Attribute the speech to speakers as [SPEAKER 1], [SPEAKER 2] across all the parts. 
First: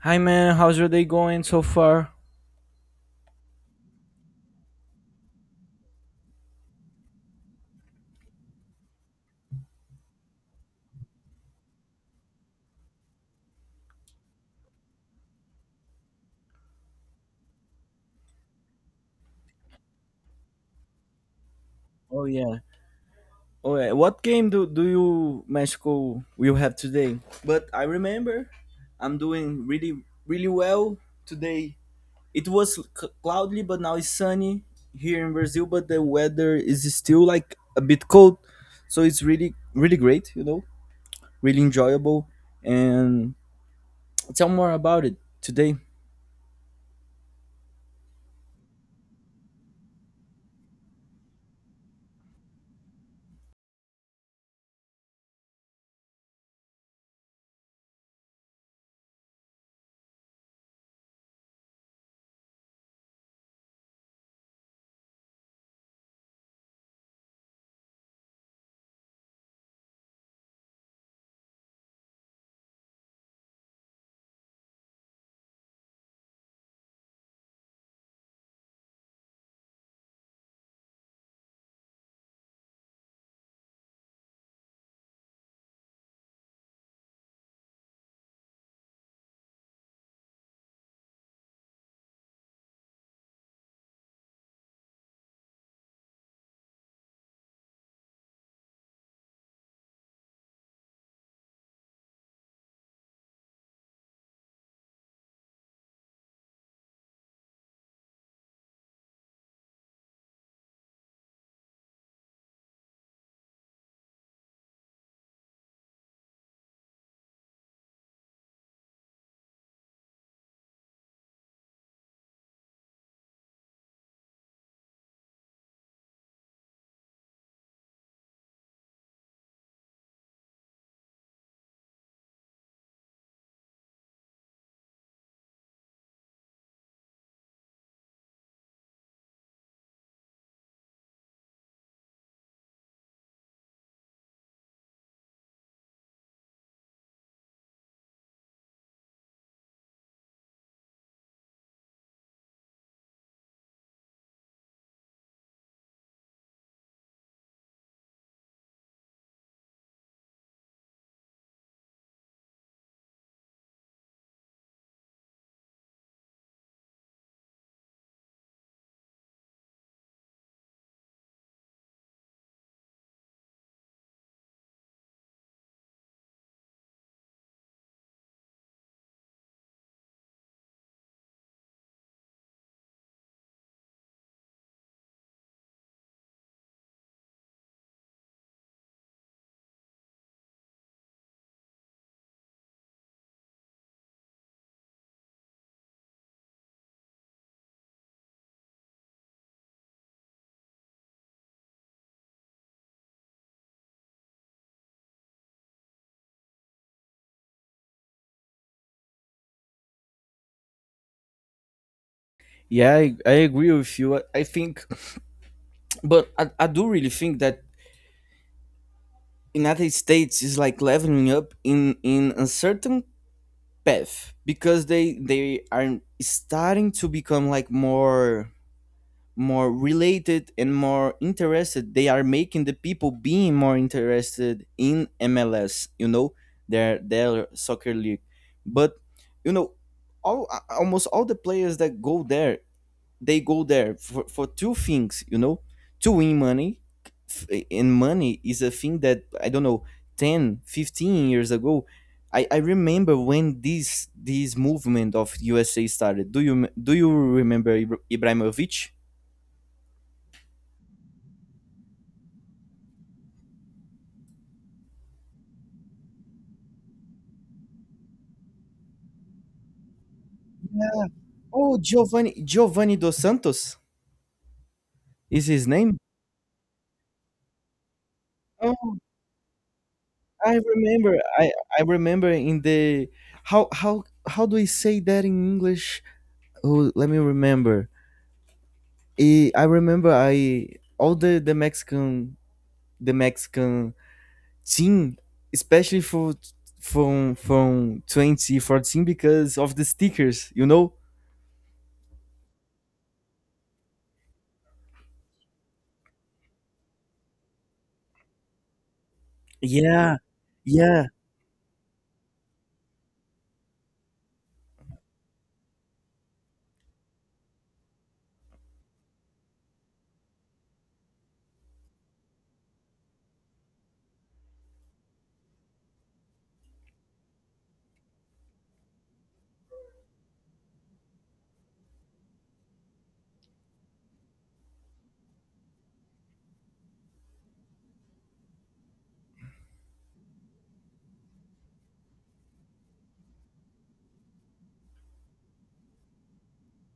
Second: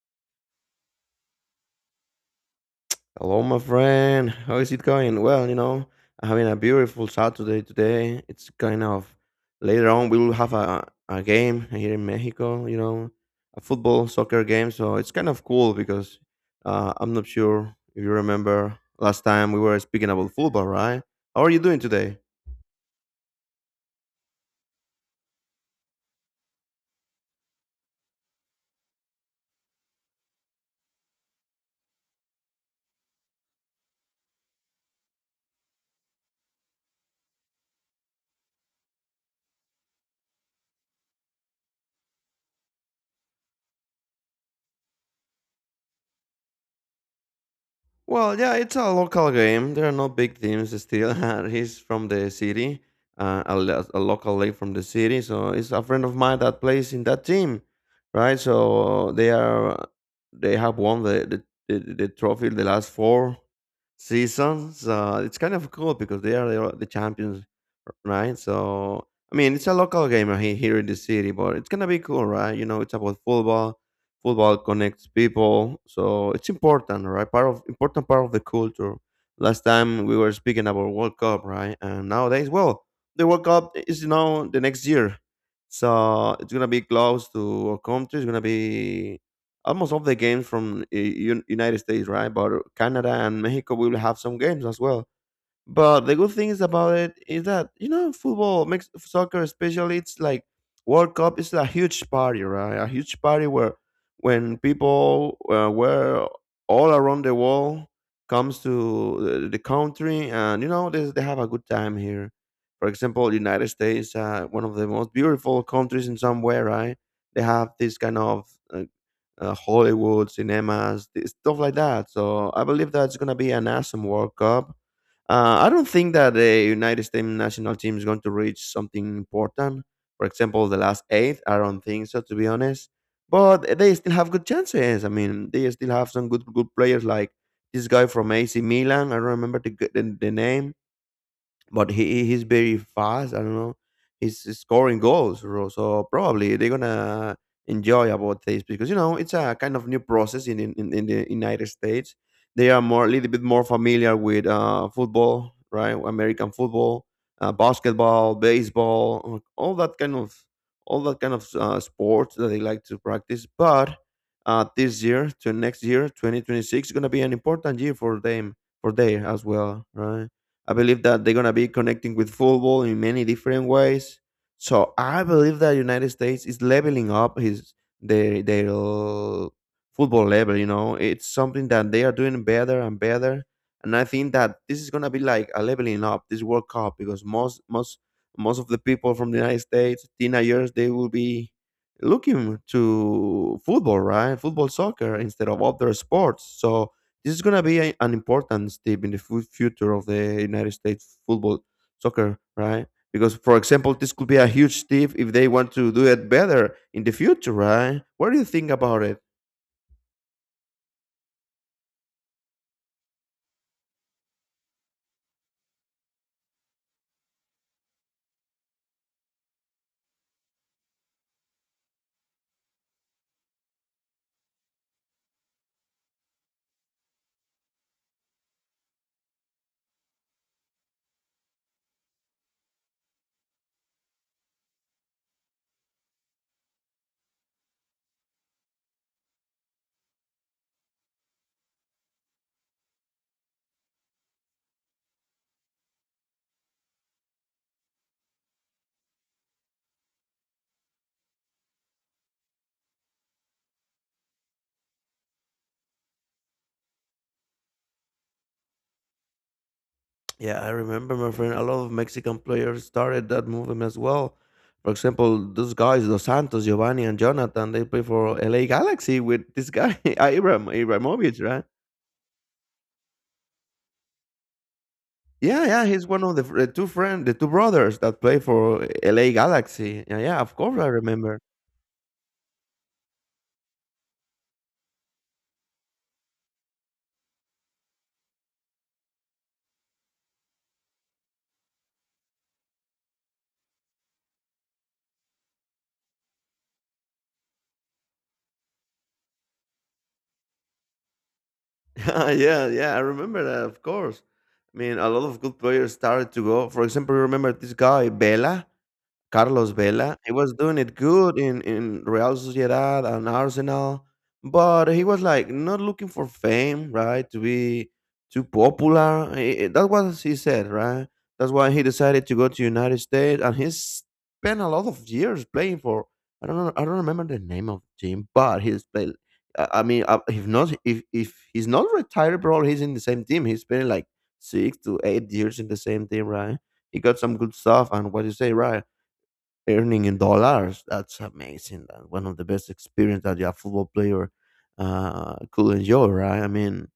[SPEAKER 1] Hi man, how's your day going so far?
[SPEAKER 2] Hello, my friend. How is it going? Well, you know, I'm having a beautiful Saturday today. It's kind of later on we will have a game here in Mexico, you know, a football soccer game. So it's kind of cool because I'm not sure if you remember last time we were speaking about football, right? How are you doing today?
[SPEAKER 1] Oh yeah. Oh yeah. What game do, do you Mexico will have today? But I remember. I'm doing really really well today. It was cloudy but now it's sunny here in Brazil, but the weather is still like a bit cold. So it's really really great, you know. Really enjoyable and tell more about it today.
[SPEAKER 2] Well, yeah, it's a local game. There are no big teams still. He's from the city, a local league from the city. So it's a friend of mine that plays in that team, right? So they have won the trophy the last four seasons. It's kind of cool because they are the champions, right? So I mean, it's a local game here in the city, but it's gonna be cool, right? You know, it's about football connects people, so it's important, right? part of Important part of the culture. Last time we were speaking about World Cup, right? And nowadays, well, the World Cup is, you know, the next year, so it's gonna be close to our country. It's gonna be almost all the games from United States, right? But Canada and Mexico will have some games as well. But the good things about it is that, you know, football makes soccer especially it's like World Cup is a huge party, right? A huge party where when people were all around the world comes to the country and, you know, they have a good time here. For example, United States, one of the most beautiful countries in some way, right? They have this kind of uh, Hollywood cinemas, stuff like that. So I believe that's gonna be an awesome World Cup. I don't think that the United States national team is going to reach something important. For example, the last eight, I don't think so, to be honest. But they still have good chances. I mean, they still have some good players like this guy from AC Milan. I don't remember the name, but he's very fast. I don't know. He's scoring goals, bro. So probably they're gonna enjoy about this because, you know, it's a kind of new process in the United States. They are more a little bit more familiar with football, right? American football, basketball, baseball, all that kind of sports that they like to practice. But this year to next year, 2026 is gonna be an important year for them, for there as well, right? I believe that they're gonna be connecting with football in many different ways. So I believe that United States is leveling up his their their l- football level. You know, it's something that they are doing better and better. And I think that this is gonna be like a leveling up this World Cup, because most of the people from the United States, teenagers, they will be looking to football, right? Football, soccer instead of other sports. So this is going to be an important step in the future of the United States football soccer, right? Because, for example, this could be a huge step if they want to do it better in the future, right? What do you think about it?
[SPEAKER 1] Yeah, I agree with you. I think but I do really think that United States is like leveling up in a certain path because they are starting to become like more more related and more interested. They are making the people being more interested in MLS, you know, their soccer league. But you know, all almost all the players that go there they go there for two things you know to win money and money is a thing that I don't know. 10, 15 years ago I remember when this movement of USA started. Do you do you remember Ibrahimovic?
[SPEAKER 2] Yeah, I remember, my friend, a lot of Mexican players started that movement as well. For example, those guys, Dos Santos, Giovanni, and Jonathan, they play for LA Galaxy with this guy, Ibramovic, right?
[SPEAKER 1] Oh, Giovanni, Giovanni Dos Santos is
[SPEAKER 2] Yeah,
[SPEAKER 1] his
[SPEAKER 2] yeah,
[SPEAKER 1] name.
[SPEAKER 2] he's one of the, the two brothers that play for
[SPEAKER 1] Oh,
[SPEAKER 2] LA Galaxy. Yeah, yeah, of
[SPEAKER 1] i
[SPEAKER 2] course I
[SPEAKER 1] remember
[SPEAKER 2] remember.
[SPEAKER 1] i I remember in the. How how do we say that in English? Oh, let me remember. I remember I all the Mexican team, especially for from 2014 because of the stickers, you know?
[SPEAKER 2] Yeah, yeah, I remember that, of course. I mean, a lot of good players started to go. For example, you remember this guy, Vela? Carlos Vela,
[SPEAKER 1] Yeah,
[SPEAKER 2] he was doing it
[SPEAKER 1] yeah.
[SPEAKER 2] good in Real Sociedad and Arsenal, but he was like not looking for fame, right? To be too popular. That was he said, right? That's why he decided to go to United States, and he's spent a lot of years playing for. I don't know. I don't remember the name of the team, but he's played. If he's not retired, bro, he's in the same team. He's been like 6 to 8 years in the same team, right? He got some good stuff, and what you say, right? Earning in dollars. That's amazing. That's one of the best experience that a football player could enjoy, right? I mean,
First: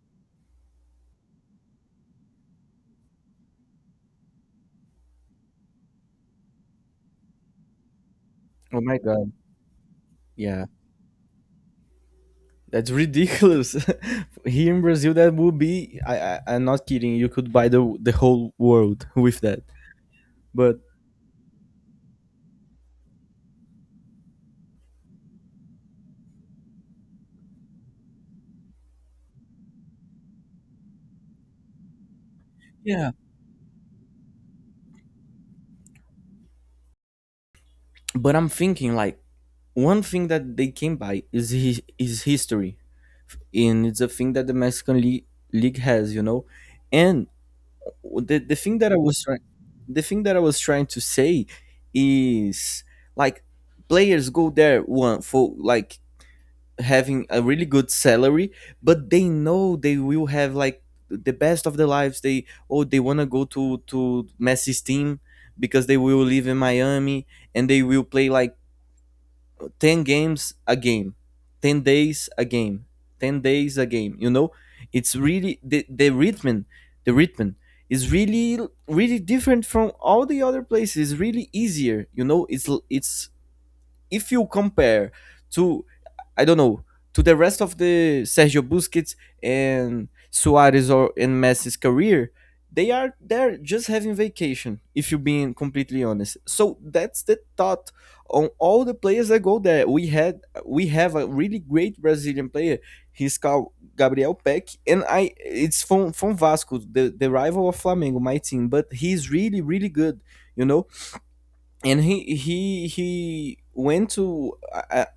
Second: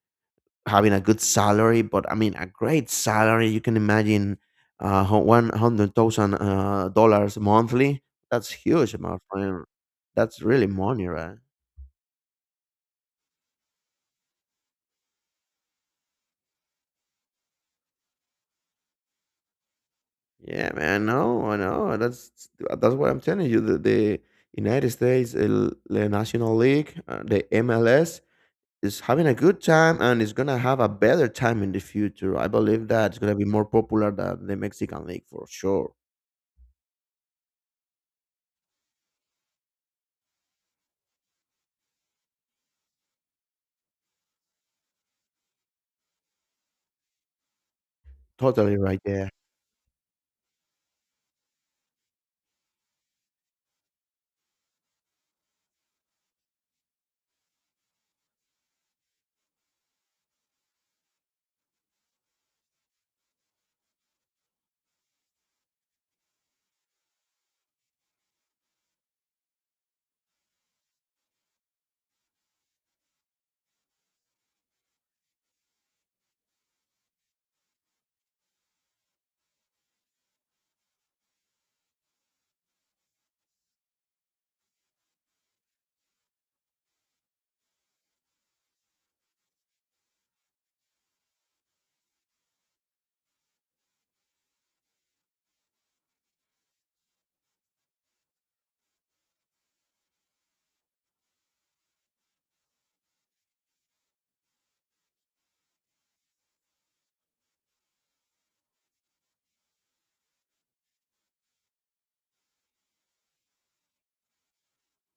[SPEAKER 2] having a good salary, but I mean, a great salary. You can imagine 100,000 dollars monthly. That's
[SPEAKER 1] Oh
[SPEAKER 2] huge,
[SPEAKER 1] my
[SPEAKER 2] my
[SPEAKER 1] god.
[SPEAKER 2] friend. That's
[SPEAKER 1] Yeah.
[SPEAKER 2] really money, right?
[SPEAKER 1] That's ridiculous. Here in Brazil that would be I, I'm not kidding, you could buy the whole world with that.
[SPEAKER 2] Yeah,
[SPEAKER 1] But
[SPEAKER 2] man. No, I know. I know. That's what I'm telling you. The United States, the National League, the MLS, is having a good time and is gonna have a better time in the future. I believe
[SPEAKER 1] yeah,
[SPEAKER 2] that it's gonna be more popular than the Mexican League for sure.
[SPEAKER 1] but I'm thinking like one thing that they can buy is his, is history. And it's a thing that the Mexican league, league has, you know. And the, the
[SPEAKER 2] Totally
[SPEAKER 1] thing that I
[SPEAKER 2] right
[SPEAKER 1] was
[SPEAKER 2] there.
[SPEAKER 1] trying, the thing that I was trying to say is like, players go there one for like having a really good salary, but they know they will have like the best of their lives. They they wanna go to Messi's team because they will live in Miami and they will play like 10 games a game, 10 days a game, 10 days a game, you know. It's really the rhythm the rhythm is really really different from all the other places. It's really easier, you know. It's if you compare to, I don't know, to the rest of the Sergio Busquets and Suarez, or and Messi's career, they are there just having vacation. If you're being completely honest, so that's the thought on all the players that go there. We have a really great Brazilian player. He's called Gabriel Peck, and I it's from Vasco, the rival of Flamengo, my team. But he's really really good. You know, and he went to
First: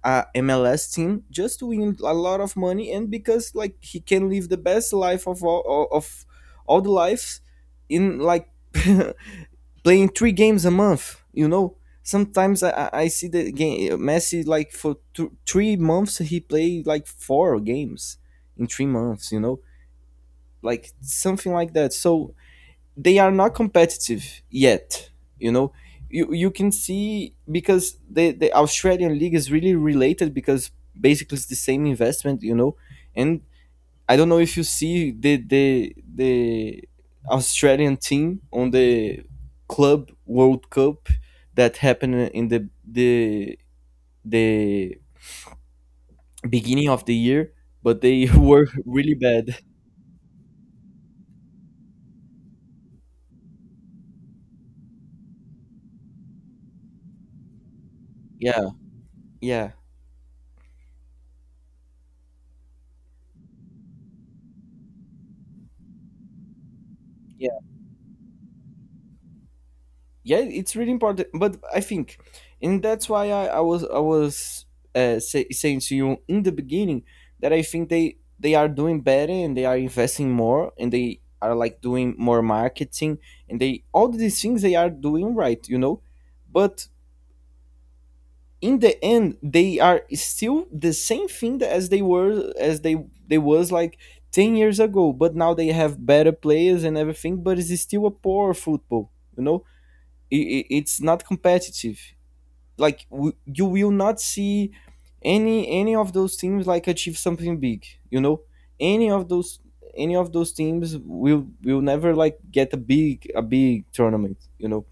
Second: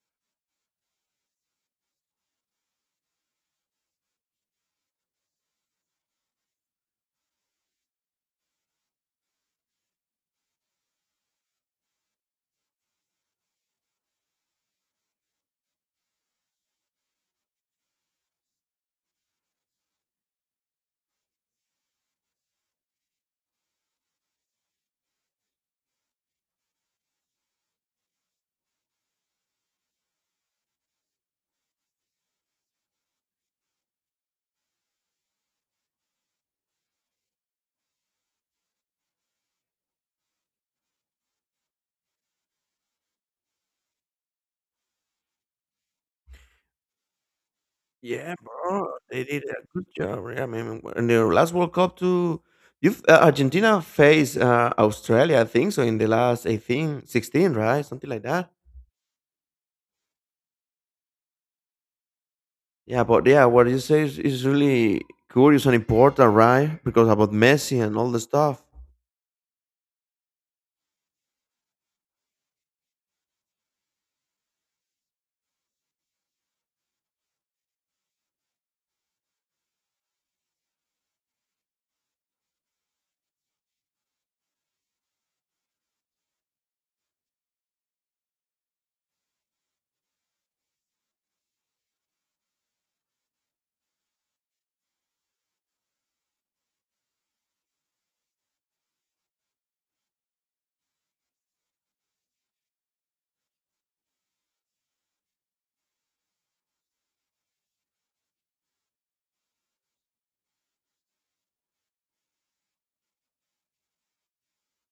[SPEAKER 1] a MLS team just to win a lot of money, and because like he can live the best life of of all the lives in like playing three games a month. You know, sometimes I, I see the game Messi like for 3 months he played like four games in 3 months, you know, like something like that. So they are not competitive yet. You know, you can see because the Australian league is really related because basically it's the same investment. You know, and I don't know if you see the Australian team on the Club World Cup that happened in the beginning of the year, but they
[SPEAKER 2] Yeah,
[SPEAKER 1] were
[SPEAKER 2] bro,
[SPEAKER 1] really
[SPEAKER 2] they did
[SPEAKER 1] bad.
[SPEAKER 2] a good job. Yeah, I mean, in their last World Cup too. Argentina faced Australia, I think, so in the last 18, 16, right? Something like that.
[SPEAKER 1] Yeah, yeah.
[SPEAKER 2] Yeah, but yeah, what you say is really curious and important, right? Because about
[SPEAKER 1] Yeah.
[SPEAKER 2] Messi and all the stuff.
[SPEAKER 1] Yeah, it's really important but I think and that's why I was saying to you in the beginning that I think they are doing better and they are investing more and they are like doing more marketing and they all these things they are doing right, you know, but in the end they are still the same thing as they were as they was like 10 years ago, but now they have better players and everything, but it's still a poor football, you know. It it's not competitive. Like you will not see any of those teams like achieve something big. You know, any of those any of those teams will never like get a big tournament. You know,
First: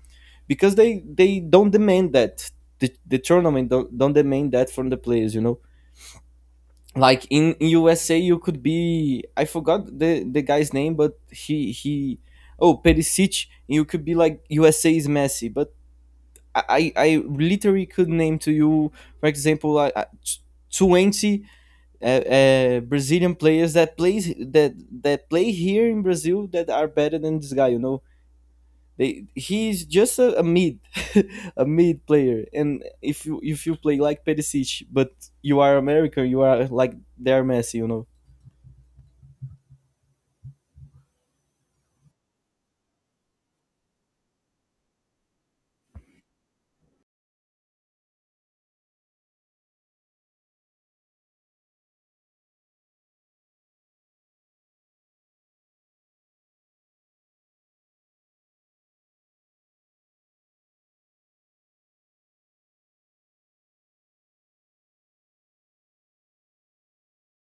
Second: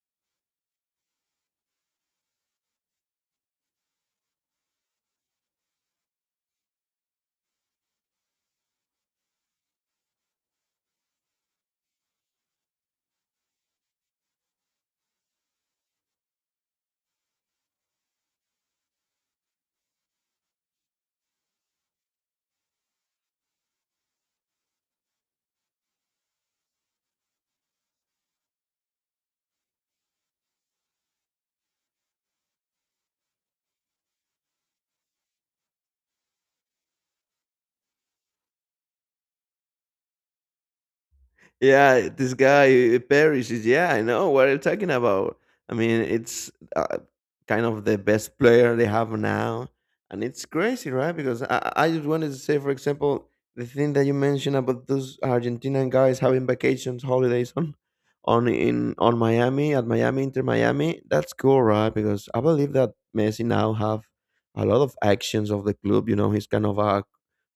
[SPEAKER 1] because they don't demand that, the tournament don't demand that from the players. You know, like in USA you could be, I forgot the guy's name, but he oh Perisic. You could be like USA is Messi, but I literally could name to you, for example, 20 Brazilian players that plays that that play here in Brazil that are better than this guy. You know, they he's just a, a mid player. And if you play like Perisic, but you are American, you are like their Messi. You know.
[SPEAKER 2] Yeah, this guy Paris is, yeah, I know what you're talking about. I mean, it's kind of the best player they have now, and it's crazy, right? Because I just wanted to say, for example, the thing that you mentioned about those Argentinian guys having vacations, holidays on Miami at Miami Inter Miami. That's cool, right? Because I believe that Messi now have a lot of actions of the club. You know, he's kind of a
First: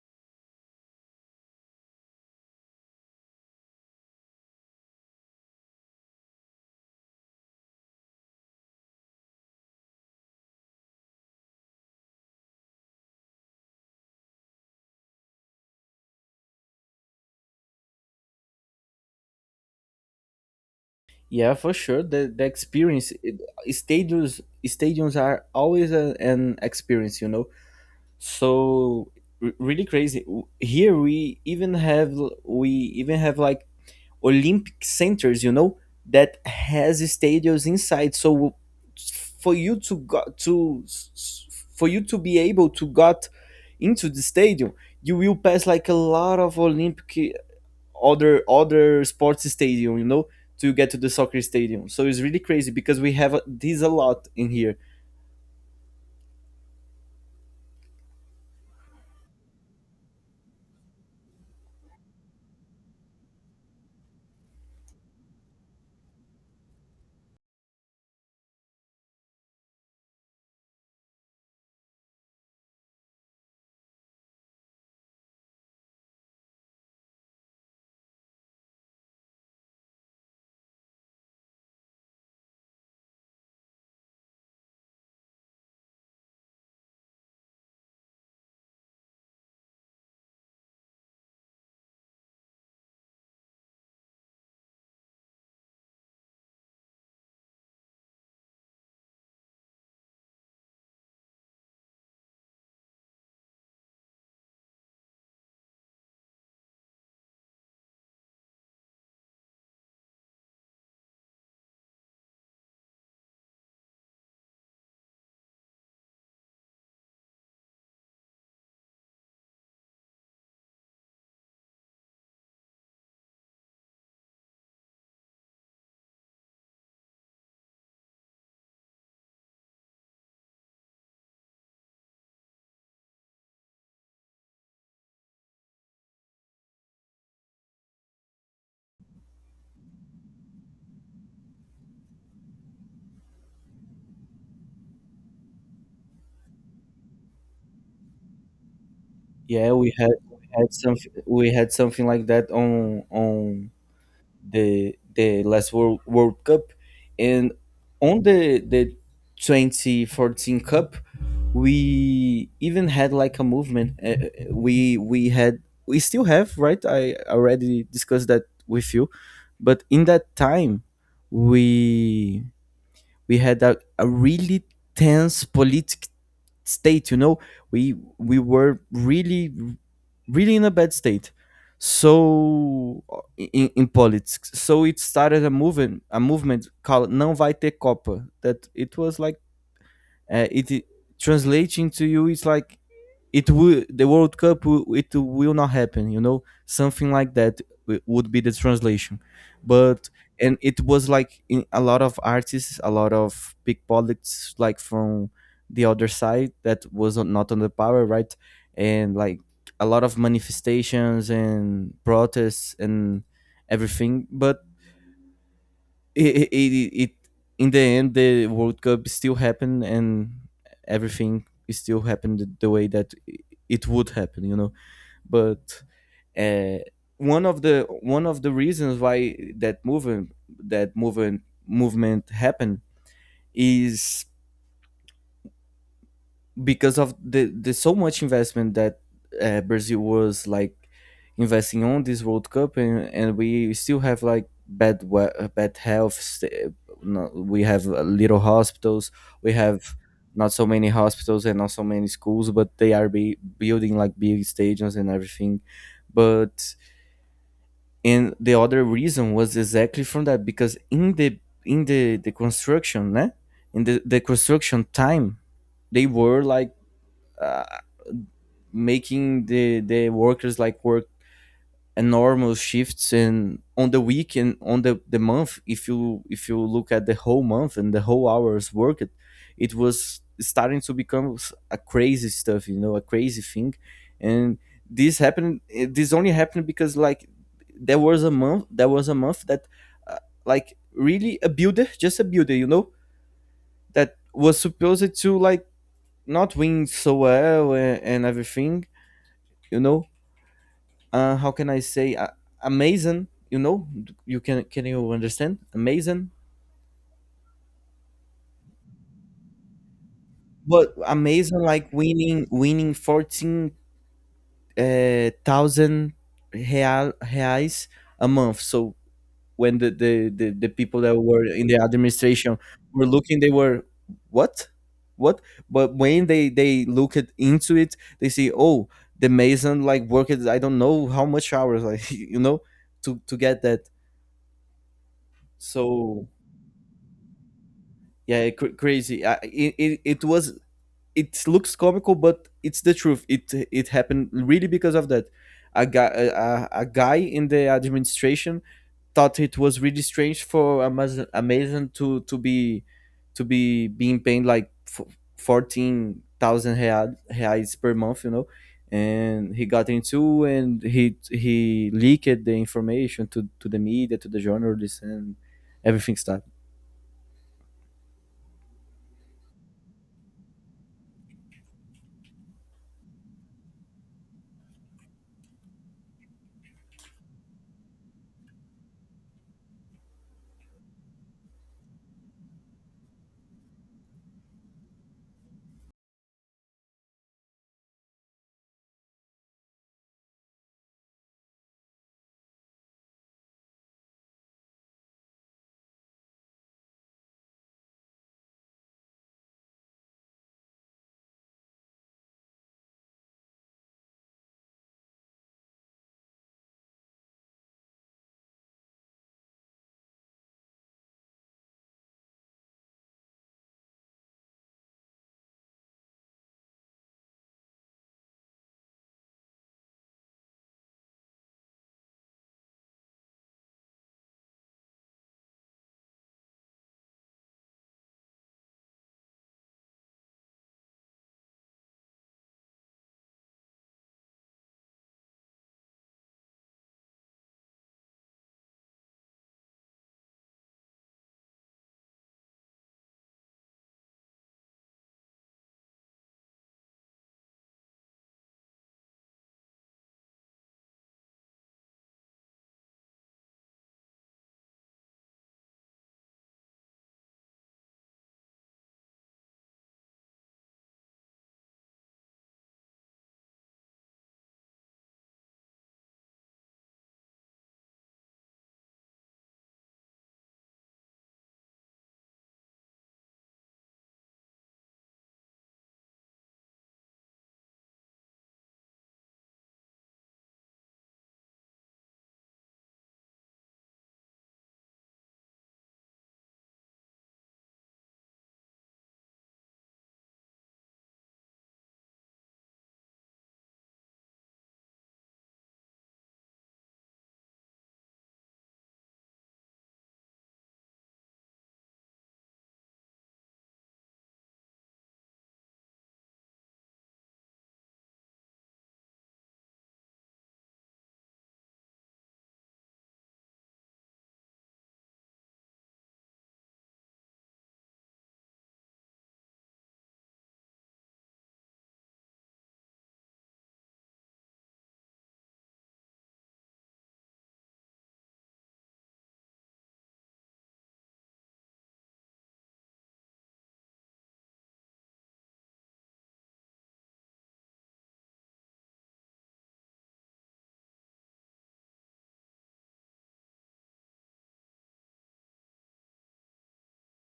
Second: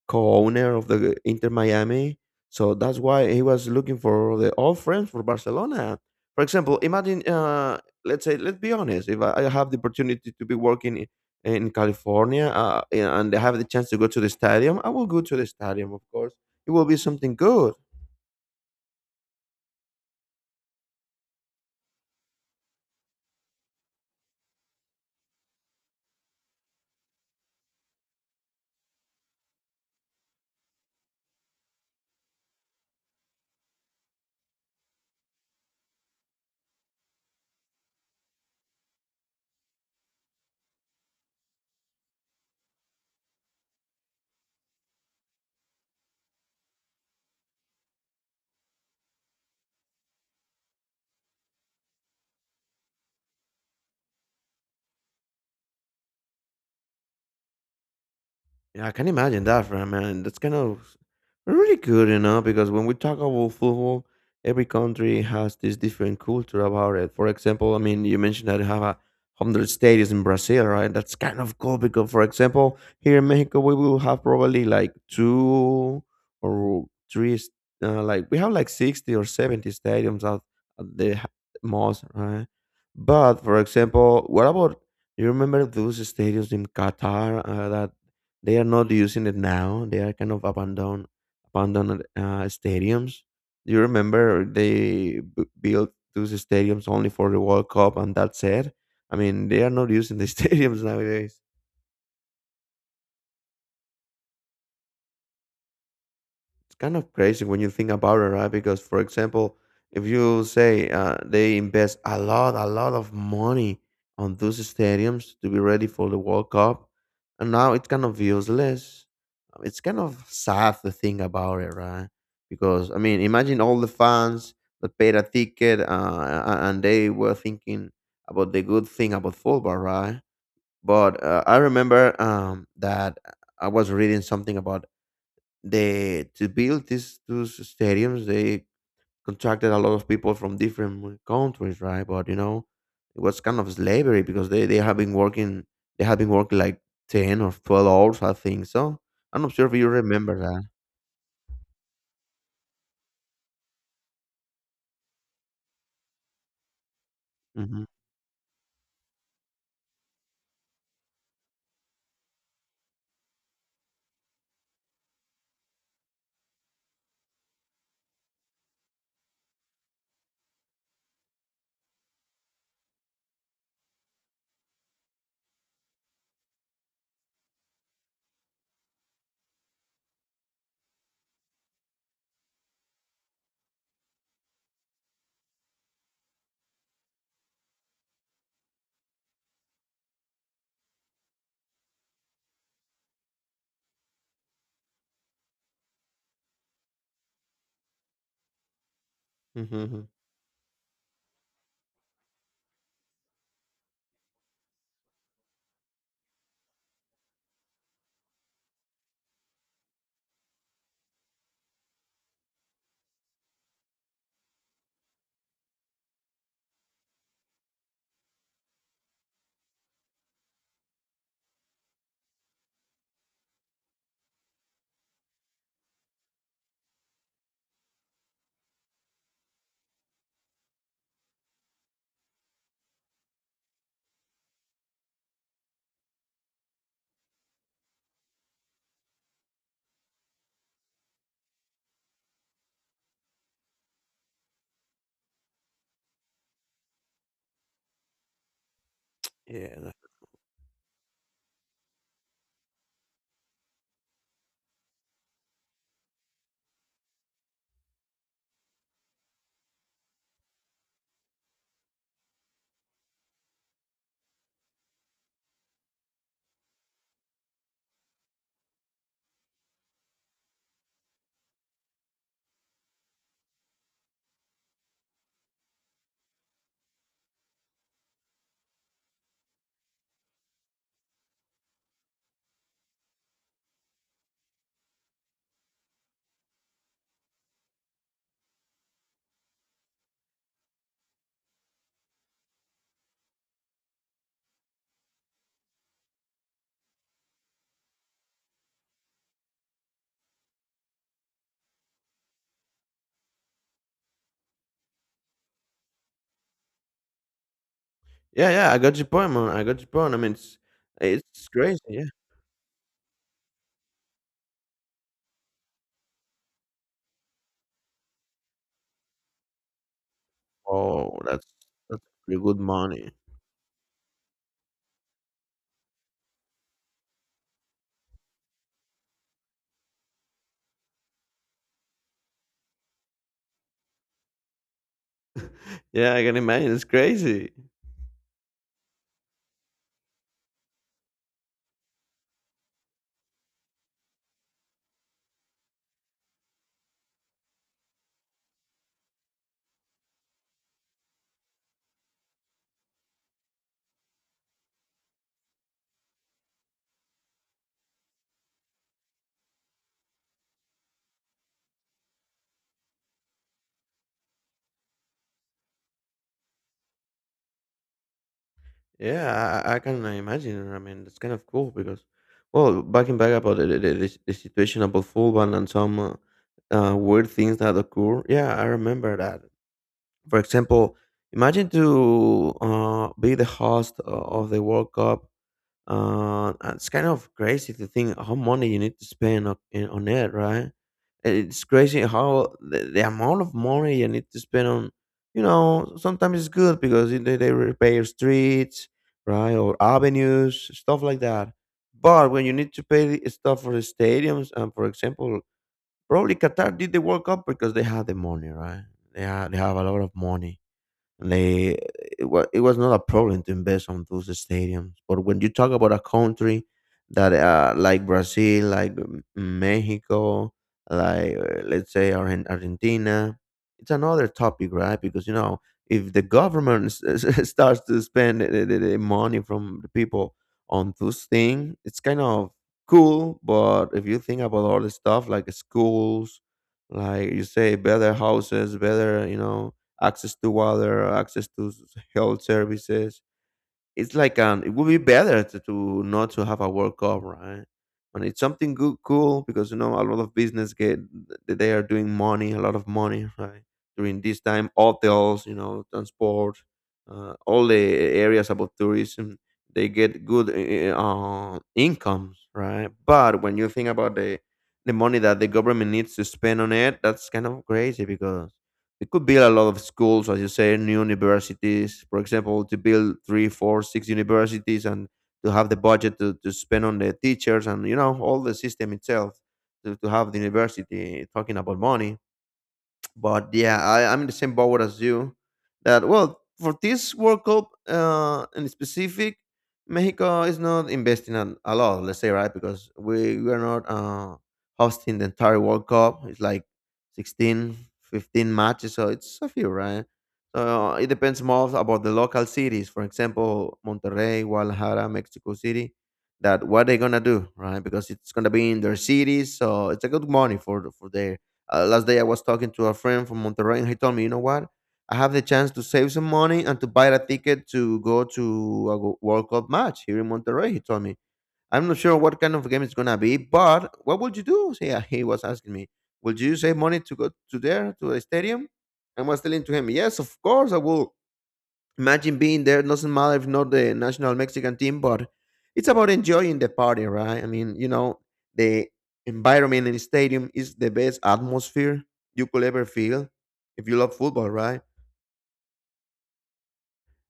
[SPEAKER 2] co-owner of the Inter Miami, so that's why he was looking for the old friends for Barcelona. For example, imagine, let's say, let's be honest, if I have the opportunity to be working in California, and I have the chance to go to the stadium, I will go to the stadium, of course. It will be something good.
[SPEAKER 1] Yeah, for sure. The experience, it, stadiums are always a, an experience. You know, so really crazy. Here we even have we even have like olympic centers, you know, that has stadiums inside. So for you to got for you to be able to got into the stadium you will pass like a lot of olympic other sports stadium, you know, to get to the soccer stadium. So it's really crazy because we have this a lot in here.
[SPEAKER 2] Yeah, I can imagine that for a man. That's kind of really good, you know, because when we talk about football, every country has this different culture about it. For example, I mean, you mentioned that you have a hundred stadiums in Brazil, right? That's kind of cool because, for example, here in Mexico, we will have probably like two or three, like we have like 60 or 70 stadiums at at the h- most, right? But for example, what about you remember those stadiums in Qatar that they are not using it now. They are kind of abandoned, stadiums. Do you remember they built those stadiums only for the World Cup, and that's it? I mean, they are not using the stadiums nowadays. It's kind of crazy when you think about it, right? Because, for example, if you say they invest a lot of money on those stadiums to be ready for the World Cup, and now it's kind of useless. It's kind of sad to think about it, right? Because I mean, imagine all the fans that paid a ticket, and they were thinking about the good thing about football, right? But I remember that I was reading something about the to build these two stadiums, they contracted a lot of people from different countries, right? But, you know, it was kind of slavery because they have been working, like 10 or 12 hours, I think so. I'm not sure
[SPEAKER 1] Yeah,
[SPEAKER 2] if you remember
[SPEAKER 1] we
[SPEAKER 2] that.
[SPEAKER 1] had some we had something like that on the last World Cup, and
[SPEAKER 2] hmm
[SPEAKER 1] on the 2014 Cup, we even had like a movement. We had we still have, right. I already discussed that with you, but in that time, we we had a really tense politic state, you know, we were really really in a bad state. So in politics. So it started a movement, a movement called não vai ter copa, that it was like it, it translating to you it's like it will the World Cup it will not happen. You know, something like that would be the translation.
[SPEAKER 2] hmm
[SPEAKER 1] But and it was like in a lot of artists, a lot of pickpockets, like from the other side that was not on the power, right? And like a lot of manifestations and protests and everything. But it in the end the World Cup still happened and everything still happened the way that it would happen, you know. But uh, one of the reasons why that movement that movement happened is because of the so much investment that Brazil was like investing on this World Cup, and we still have like bad bad health. Sta- no, We have little hospitals. We
[SPEAKER 2] yeah,
[SPEAKER 1] have not so many hospitals and not so many schools, but they are building like big stadiums and everything. But and the other reason was exactly from that because in the construction, né? In the construction time, they were like uh, making the workers like work enormous shifts and on the week and on the month. If you if you look at the whole month and the whole hours worked, it was starting to become a crazy stuff, you know, a crazy thing. And this happened this only happened because like there was a month that uh, like really a builder, just a builder, you know, that was supposed to like not win so well and everything, you know. How can I say, amazing? You know, you can you understand amazing?
[SPEAKER 2] yeah, yeah, I got your point, man, I got your point. I mean,
[SPEAKER 1] But
[SPEAKER 2] it's
[SPEAKER 1] amazing
[SPEAKER 2] crazy,
[SPEAKER 1] like
[SPEAKER 2] yeah.
[SPEAKER 1] winning 14 thousand real reais a month. So when the, the people that
[SPEAKER 2] Oh,
[SPEAKER 1] were in the
[SPEAKER 2] that's pretty
[SPEAKER 1] administration
[SPEAKER 2] good
[SPEAKER 1] were
[SPEAKER 2] money.
[SPEAKER 1] looking, they were what what? But when they look at, into it, they see oh the mason like worked I don't know how much hours like you know to get that.
[SPEAKER 2] Yeah, I
[SPEAKER 1] So
[SPEAKER 2] can imagine, it's crazy.
[SPEAKER 1] yeah, crazy. It was it looks comical but it's the truth. It happened really because of that. A guy, a guy in the administration thought it was really strange for amazon to to be being paid like 14,000 reais per month, you know. And he got into and he leaked the information to the media, to the journalists, and everything started.
[SPEAKER 2] Yeah, I can imagine. I mean, that's kind of cool because, well, backing back about the situation about Fulban and some weird things that occur. Yeah, I remember that. For example, imagine to be the host of the World Cup, it's kind of crazy to think how money you need to spend on it, right? It's crazy how the amount of money you need to spend on, you know, sometimes it's good because they repair streets, right, or avenues, stuff like that. But when you need to pay the stuff for the stadiums, and for example, probably Qatar did the World Cup because they had the money, right? They, they have a lot of money, they it was not a problem to invest on those stadiums. But when you talk about a country that like Brazil, like Mexico, like let's say Argentina, it's another topic, right? Because you know if the government starts to spend the money from the people on those things, it's kind of cool. But if you think about all the stuff like schools, like you say, better houses, better, you know, access to water, access to health services. It's like it would be better to, not to have a World Cup, right? And it's something good, cool, because you know a lot of business get, they are doing money, a lot of money, right? During this time, hotels, you know, transport, all the areas about tourism, they get good incomes, right? But when you think about the money that the government needs to spend on it, that's kind of crazy because they could build a lot of schools, as you say, new universities, for example, to build three, four, six universities and to have the budget to spend on the teachers and, you know, all the system itself to have the university, eh, talking about money. But yeah, I'm in the same boat as you. That, well, for this World Cup, in specific, Mexico is not investing a lot. Let's say, right, because we are not, hosting the entire World Cup. It's like 16, 15 matches, so it's a few, right? So it depends more about the local cities. For example, Monterrey, Guadalajara, Mexico City. That what they are gonna do, right? Because it's gonna be in their cities, so it's a good money for for their, last day I was talking to a friend from Monterrey, and he told me, you know what? I have the chance to save some money and to buy a ticket to go to a World Cup match here in Monterrey. He told me, I'm not sure what kind of game it's gonna be, but what would you do? So, yeah, he was asking me, would you save money to go to there to the stadium? I was telling to him, yes, of course I will. Imagine being there. Doesn't matter if not the national Mexican team, but it's about enjoying the party, right? I mean, you know, the environment in the stadium is the best atmosphere you could ever feel if you love football, right?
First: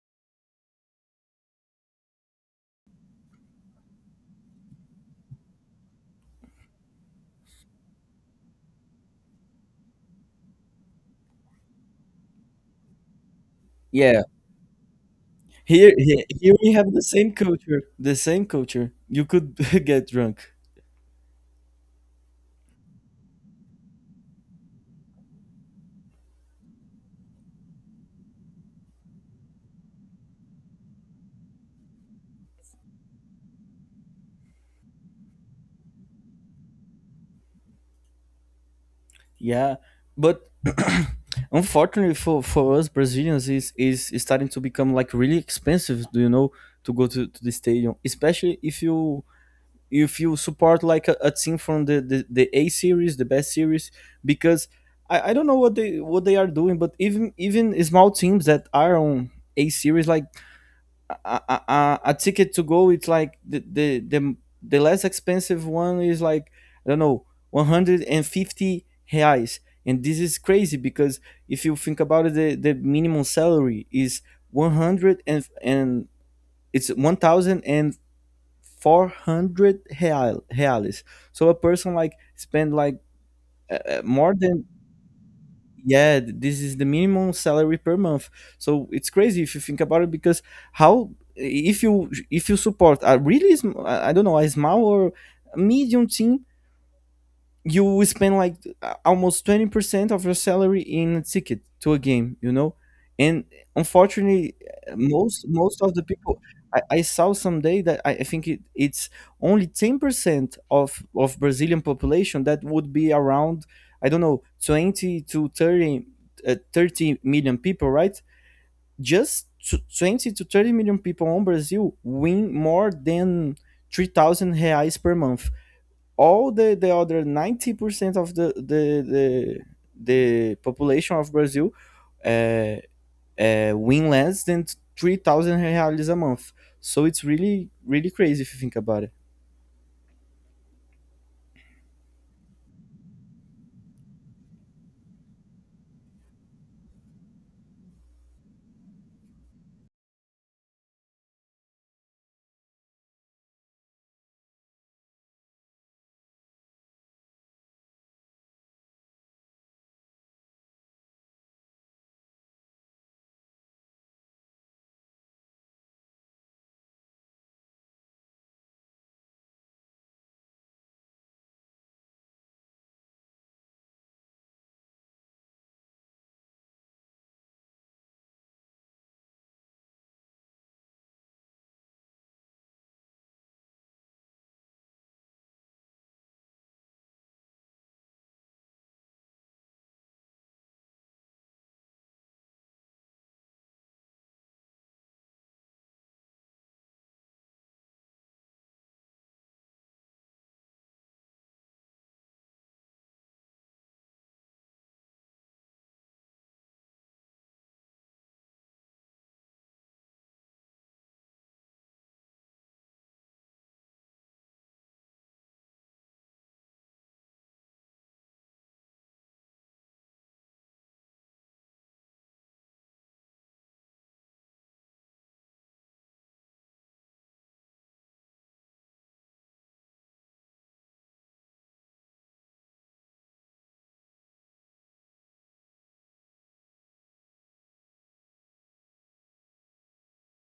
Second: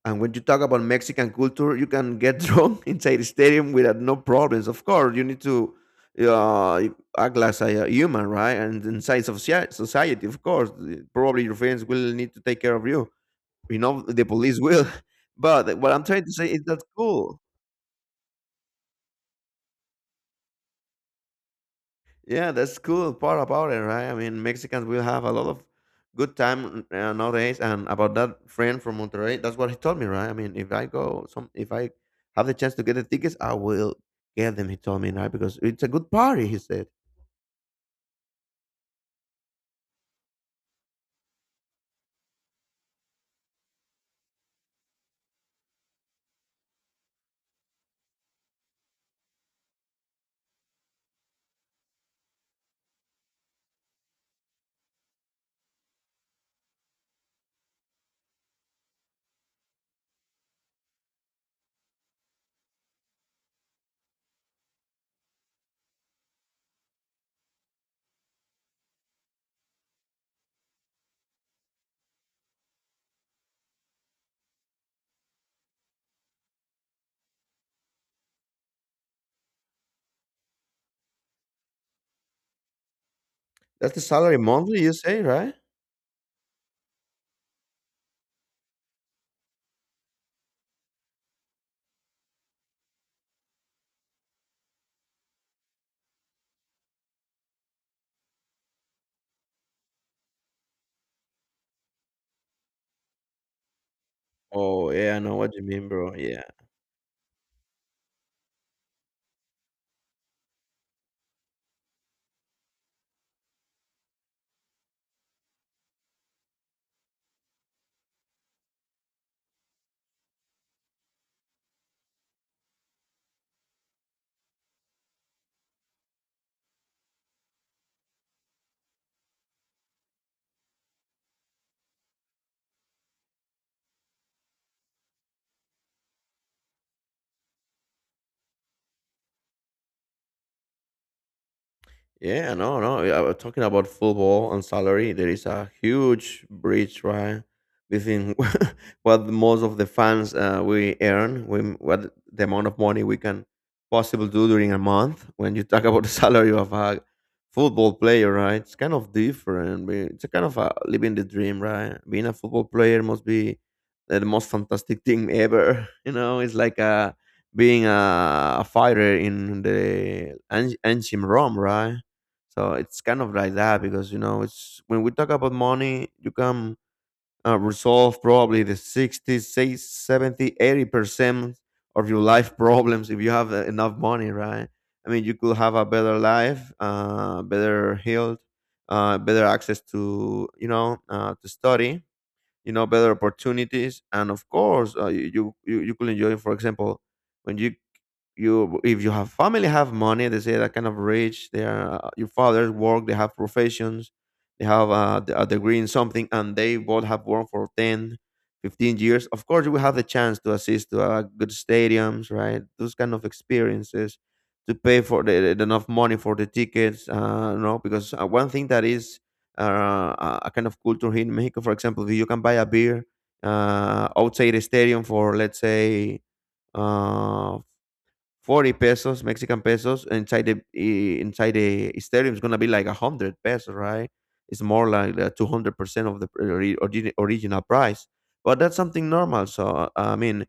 [SPEAKER 2] And when you talk about Mexican culture, you can get drunk inside the stadium without no problems. Of course, you need to uh, act like a human, right? And inside of society, of course, probably your friends will need to take care of you. You know,
[SPEAKER 1] Yeah,
[SPEAKER 2] the police will. But what
[SPEAKER 1] Here,
[SPEAKER 2] I'm trying to say
[SPEAKER 1] here
[SPEAKER 2] is
[SPEAKER 1] we
[SPEAKER 2] that's
[SPEAKER 1] have the same
[SPEAKER 2] cool.
[SPEAKER 1] culture. The same culture. You could get drunk.
[SPEAKER 2] Yeah, that's cool part about it, right? I mean, Mexicans will have a lot of good time, nowadays. And about that friend from Monterrey, that's what he told me, right? I mean, if I go, some if I have the chance to get the tickets, I will get them. He told me, right? Because it's a good party. He said
[SPEAKER 1] Yeah, but unfortunately for us Brazilians, is starting to become like really expensive. Do you know to go to the stadium, especially if you support like a team from the A series, the best series, because I don't know what they are doing, but even small teams that are on A series like a, a ticket to go it's like the less expensive one is like I don't know 150 reais. And this is crazy because if you think about it, the minimum salary is 100 and it's 1400 reais, so a person like spend like
[SPEAKER 2] that's the
[SPEAKER 1] more
[SPEAKER 2] salary
[SPEAKER 1] than,
[SPEAKER 2] monthly. You say, right?
[SPEAKER 1] yeah, this is the minimum salary per month. So it's crazy if you think about it because how, if you support a really I don't know, a small or medium team, you will spend like almost 20% of your salary in a ticket to a game. And unfortunately,
[SPEAKER 2] Oh yeah, I know
[SPEAKER 1] most
[SPEAKER 2] what you
[SPEAKER 1] most
[SPEAKER 2] mean,
[SPEAKER 1] of the
[SPEAKER 2] bro.
[SPEAKER 1] people,
[SPEAKER 2] Yeah.
[SPEAKER 1] I saw someday that, I think it's only 10% of brazilian population, that would be around, I don't know, 20 to 30, 30 million people, right? Just 20 to 30 million people on brazil win more than 3,000 reais per month. All the other 90% of the, the population of Brazil uh, win less than 3,000 reais a month. So it's really, really crazy if you think about it.
[SPEAKER 2] Yeah, no, no, yeah, talking about football and salary, there is a huge bridge, right, between what most of the fans, we earn, we, what the amount of money we can possibly do during a month. When you talk about the salary of a football player, right, it's kind of different. It's a kind of a living the dream, right? Being a football player must be the most fantastic thing ever. You know, it's like a being a fighter in the ancient Rome, right? So it's kind of like that because you know it's when we talk about money, you can, resolve probably the 60, say 70, 80% of your life problems if you have, enough money, right? I mean, you could have a better life, better health, better access to, you know, to study, you know, better opportunities, and of course, you could enjoy, for example, when you if you have family have money, they say that kind of rich they are, your fathers work, they have professions, they have a degree in something, and they both have worked for 10, 15 years. Of course, you will have the chance to assist to, good stadiums, right, those kind of experiences, to pay for enough money for the tickets, you know, because one thing that is, a kind of culture here in Mexico. For example, if you can buy a beer, outside the stadium for, let's say, uh, 40 pesos, Mexican pesos. Inside inside the stadium is gonna be like a hundred pesos, right? It's more like 200% of the original price. But that's something normal. So, I mean,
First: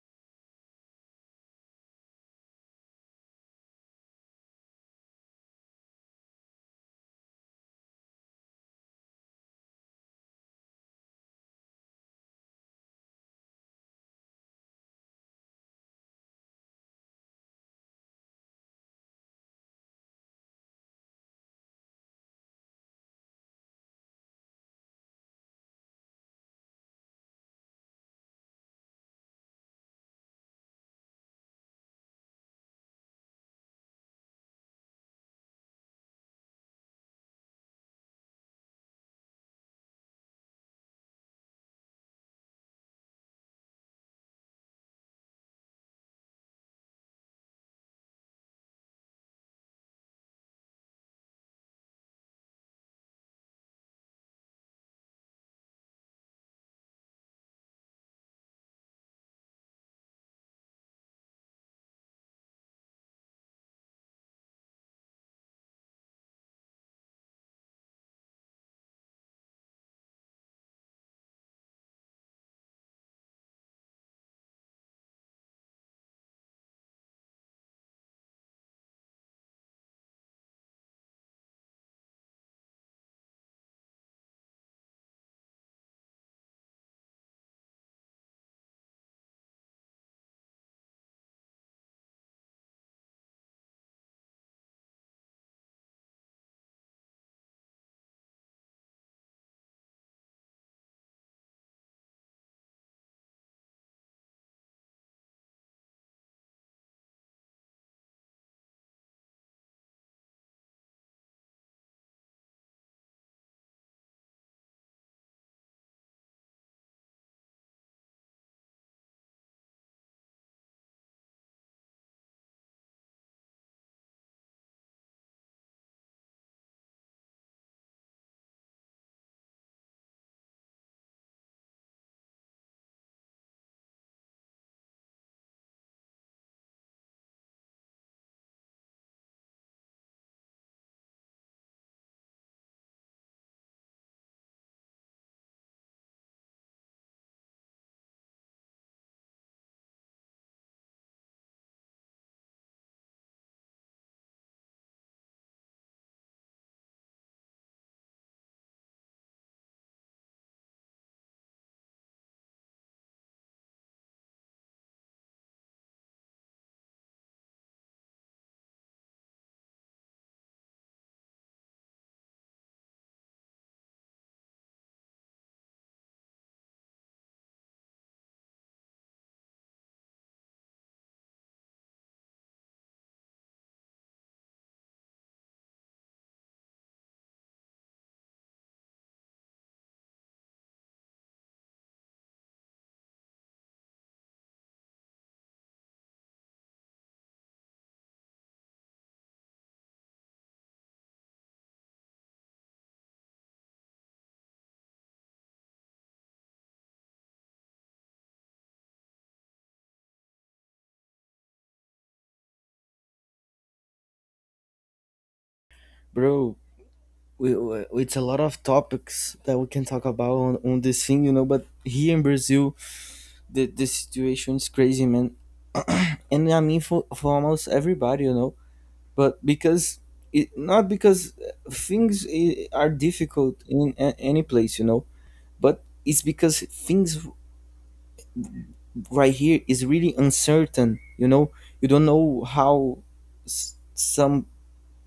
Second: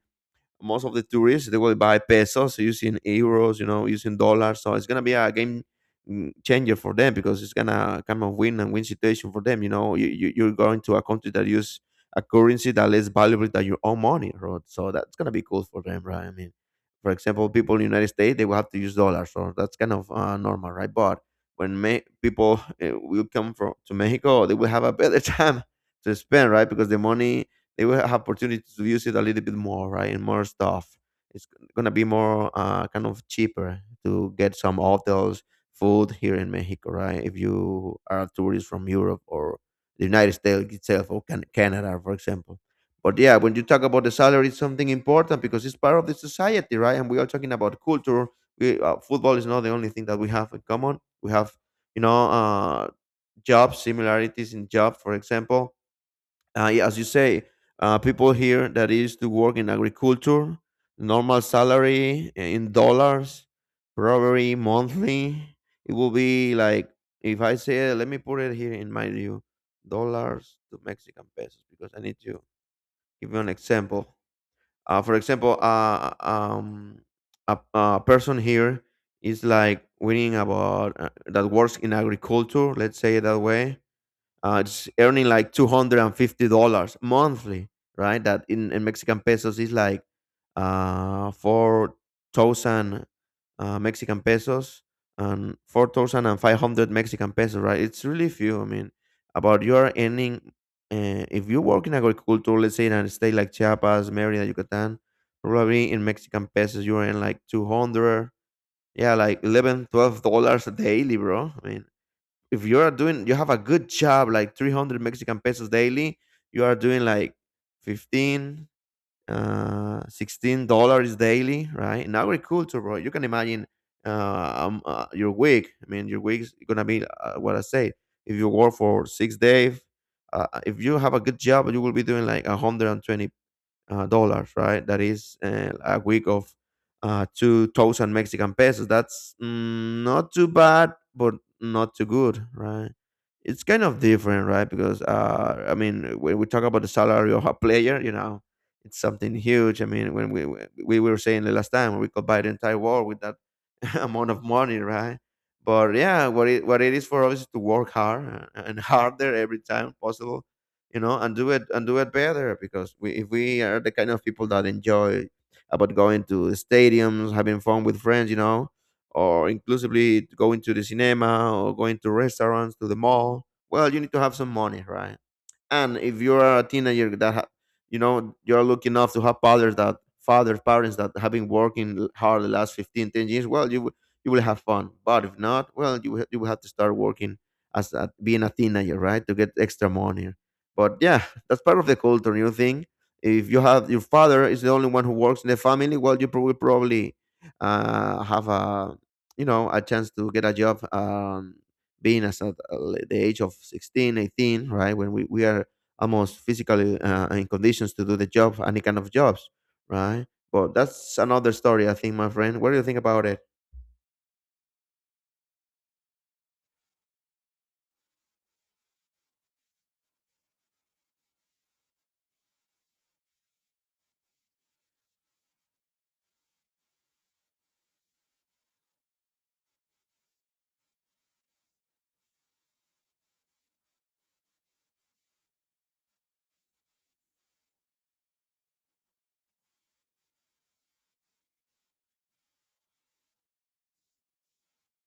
[SPEAKER 2] most of the tourists, they will buy pesos using euros, you know, using dollars, so it's gonna be a game, changer for them, because it's gonna come of win and win situation for them, you know. You're going to a country that use a currency that less valuable than your own money, right, so that's gonna be cool for them, right? I mean, for example, people in the United States, they will have to use dollars, so that's kind of, normal, right? But when people will come from to Mexico, they will have a better time to spend, right, because the money, they will have opportunity to use it a little bit more, right? And more stuff. It's gonna be more, kind of cheaper to get some hotels, food here in Mexico, right? If you are a tourist from Europe or the United States itself, or Canada, for example. But yeah, when you talk about the salary, it's something important because it's part of the society, right? And we are talking about culture. We, football is not the only thing that we have in common. We have, you know, job similarities in job, for example, yeah, as you say, people here that is to work in agriculture, normal salary in dollars, probably monthly, it will be like, if I say, let me put it here in my view, dollars to Mexican pesos because I need to give you an example. For example, a person here is like winning about, that works in agriculture. Let's say it that way, it's earning like $250 monthly, right? That in Mexican pesos is like, 4,000, Mexican pesos and 4,500 Mexican pesos, right? It's really few. I mean, about you are earning, if you work in agriculture, let's say in a state like Chiapas, Mérida, Yucatán, probably in Mexican pesos you earn like 200, yeah, like 11, $12 daily, bro. I mean, if you are doing you have a good job, like 300 Mexican pesos daily, you are doing like 15, $16 daily, right, in agriculture, bro. You can imagine, your week, I mean, your week's gonna be, what I say, if you work for 6 days, if you have a good job, you will be doing like 120, dollars, right? That is, a week of, 2,000 Mexican pesos. That's, not too bad, but not too good, right? It's kind of different, right? Because, I mean, when we talk about the salary of a player, you know, it's something huge. I mean, when we were saying, the last time we could buy the entire world with that amount of money, right? But yeah, what it is for us is to work hard, and harder every time possible, you know, and do it better, because we, if we are the kind of people that enjoy about going to stadiums, having fun with friends, you know, or inclusively going to the cinema or going to restaurants to the mall, well, you need to have some money, right? And if you are a teenager that you know, you're lucky enough to have fathers that fathers parents that have been working hard the last 15, 10 years, well, you will, you will have fun. But if not, well, you will have to start working as a, being a teenager, right, to get extra money. But yeah, that's part of the culture, you think. If you have your father is the only one who works in the family, well, you probably, have a, you know, a chance to get a job, being as at, the age of 16, 18, right, when we are almost physically, in conditions to do the job, any kind of jobs, right? But that's another story, I think, my friend. What do you think about it?
[SPEAKER 1] Bro, it's a lot of topics that we can talk about on this thing, you know, but here in Brazil, the situation is crazy, man. And I mean, for almost everybody, you know, but because it, not because things are difficult in any place, you know, but it's because things right here is really uncertain, you know. You don't know how some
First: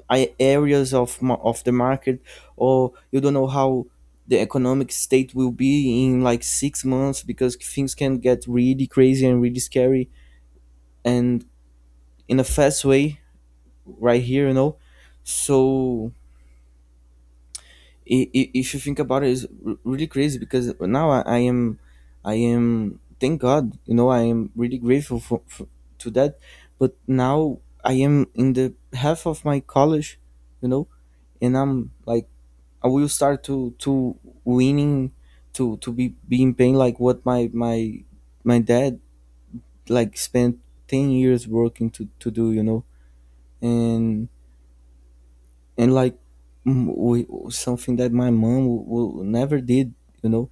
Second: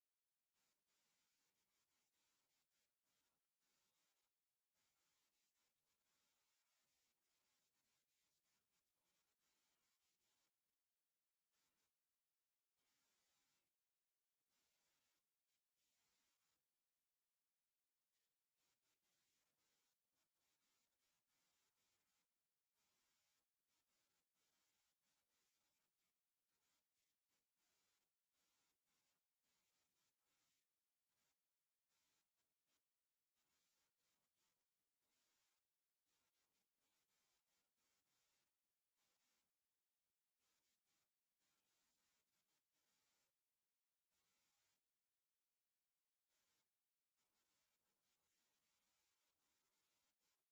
[SPEAKER 1] areas of of the market, or you don't know how the economic state will be in like 6 months, because things can get really crazy and really scary, and in a fast way right here, you know. So if you think about it, it's really crazy because now I am, thank God, you know, I am really grateful for to that. But now I am in the half of my college, you know, and I'm like, I will start to winning, to be being paying like what my dad like spent 10 years working to do, you know, and and like, we, something that my mom will never did, you know.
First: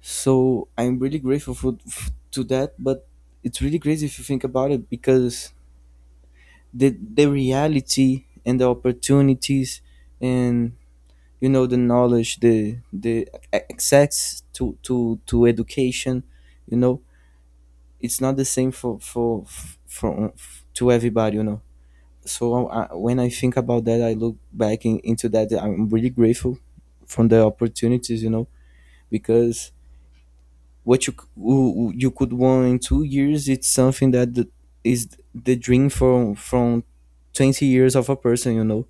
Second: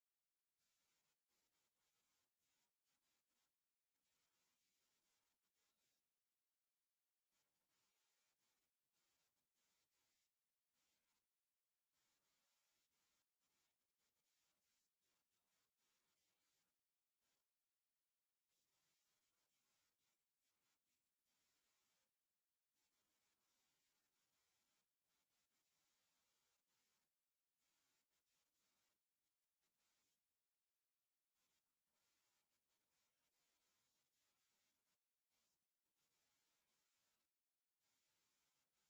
[SPEAKER 1] So I'm really grateful for to that, but it's really crazy if you think about it because the reality and the opportunities and, you know, the knowledge, the access to education, you know, it's not the same for f- from to everybody, you know. So I, when I think about that, I look back into that. I'm really grateful from the opportunities, you know, because what you you could want in 2 years, it's something that is the dream from 20 years of a person, you know.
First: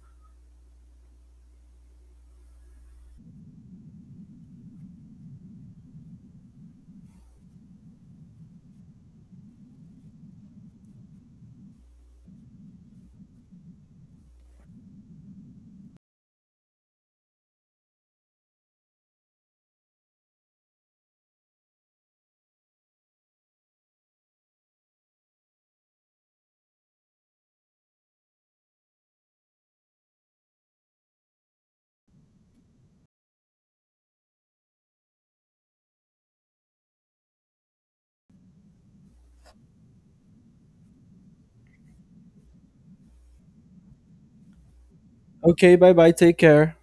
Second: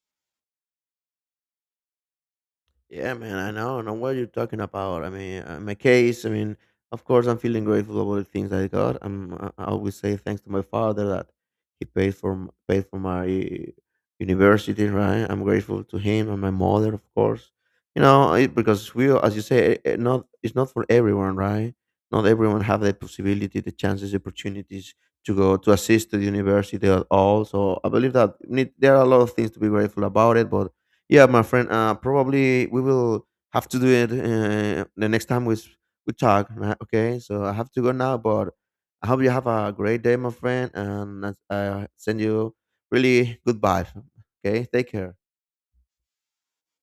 [SPEAKER 2] Yeah, man, I know. I know what you're talking about. I mean, my case, I mean, of course, I'm feeling grateful about the things I got. I'm, I always say thanks to my father that he paid for paid for my university, right? I'm grateful to him and my mother, of course. You know, it, because we, as you say, not, it's not for everyone, right? Not everyone have the possibility, the chances, the opportunities to go to assist to the university at all. So I believe that need, there are a lot of things to be grateful about it, but yeah, my friend. Probably we will have to do it, the next time we talk, right? Okay, so I have to go now, but I hope you have a great day, my friend, and I send you really good vibes. Okay, take care.
[SPEAKER 1] Okay, bye bye, take care.